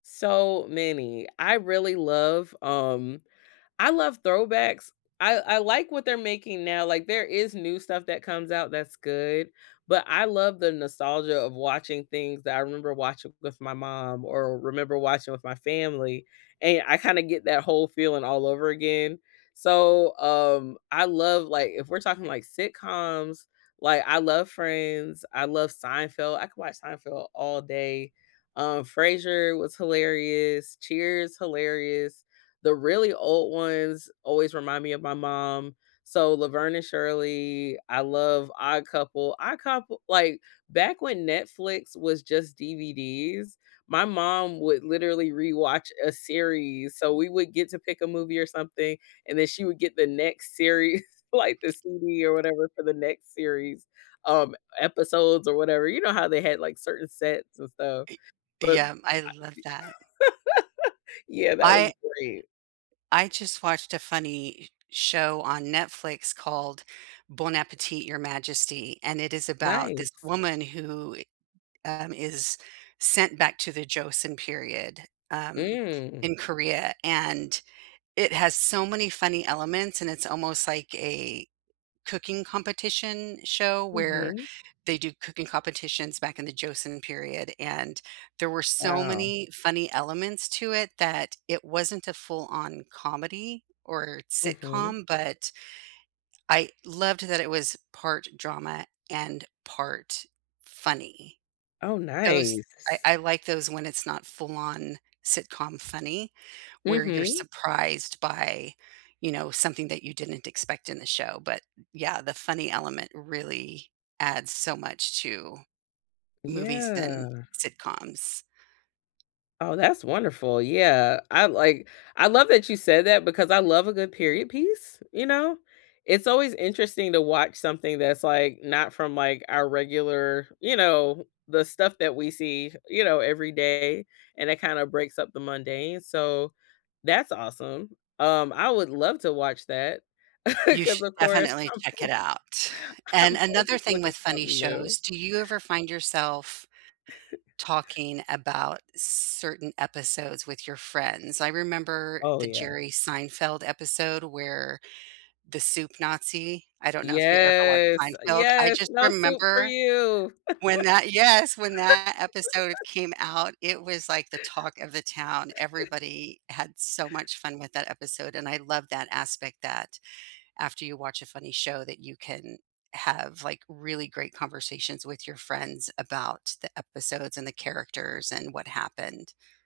So many. I really love, um, I love throwbacks. I I like what they're making now, like there is new stuff that comes out that's good, but I love the nostalgia of watching things that I remember watching with my mom or remember watching with my family, and I kinda get that whole feeling all over again. So, um, I love, like, if we're talking like sitcoms, like, I love Friends. I love Seinfeld. I could watch Seinfeld all day, um, Frasier was hilarious. Cheers, hilarious. The really old ones always remind me of my mom, so Laverne and Shirley, I love Odd Couple. Odd Coup like back when Netflix was just DVDs, my mom would literally rewatch a series, so we would get to pick a movie or something, and then she would get the next series, like the CD or whatever for the next series, um, episodes or whatever. You know how they had like certain sets and stuff, Ee but Yeah, I I love that. Yeah, that was I great. I just watched a funny s show on Netflix called Bon Appetit, Your Majesty, and it is about this Nice. woman who i um, is sent back to the Joseon period, um, Mm. in Korea. And It has so many funny elements and it's almost like a cooking competition show where Mhm. they do cooking competitions back in the Joseon period. And there were so Wow. many funny elements to it that it wasn't a full-on comedy or Mhm. sitcom, but I loved that it was part drama and part funny. Oh, Those I nice. I like those when it's not full-on sitcom funny, where you're Mhm. surprised by, you know, something that you didn't expect in the show. But, yeah, the funny element really adds so much to movies and Yeah. sitcoms. Oh, that's wonderful. Yeah, I like I love that you said that because I love a good period piece, you know, it's always interesting to watch something that's, like, not from, like, our regular, you know, the stuff that we see, you know, every day, and it kinda breaks up the mundane, so that's awesome. Um, I would love to watch that You 'cause should of course definitely I'm check it always out. And I'm another always thing looking with for funny something new. shows do you ever find yourself talking about certain episodes with your friends? I remember Oh, the yeah. Jerry Seinfeld episode where the Soup Nazi I don't know if you ever watched Yes, Seinfeld. I yes! just "No soup for remember you!" when that Yes, when that episode came out, it was like the talk of the town, everybody had so much fun with that episode. And I love that aspect that after you watch a funny show that you can have, like, really great conversations with your friends about the episodes and the characters and what happened.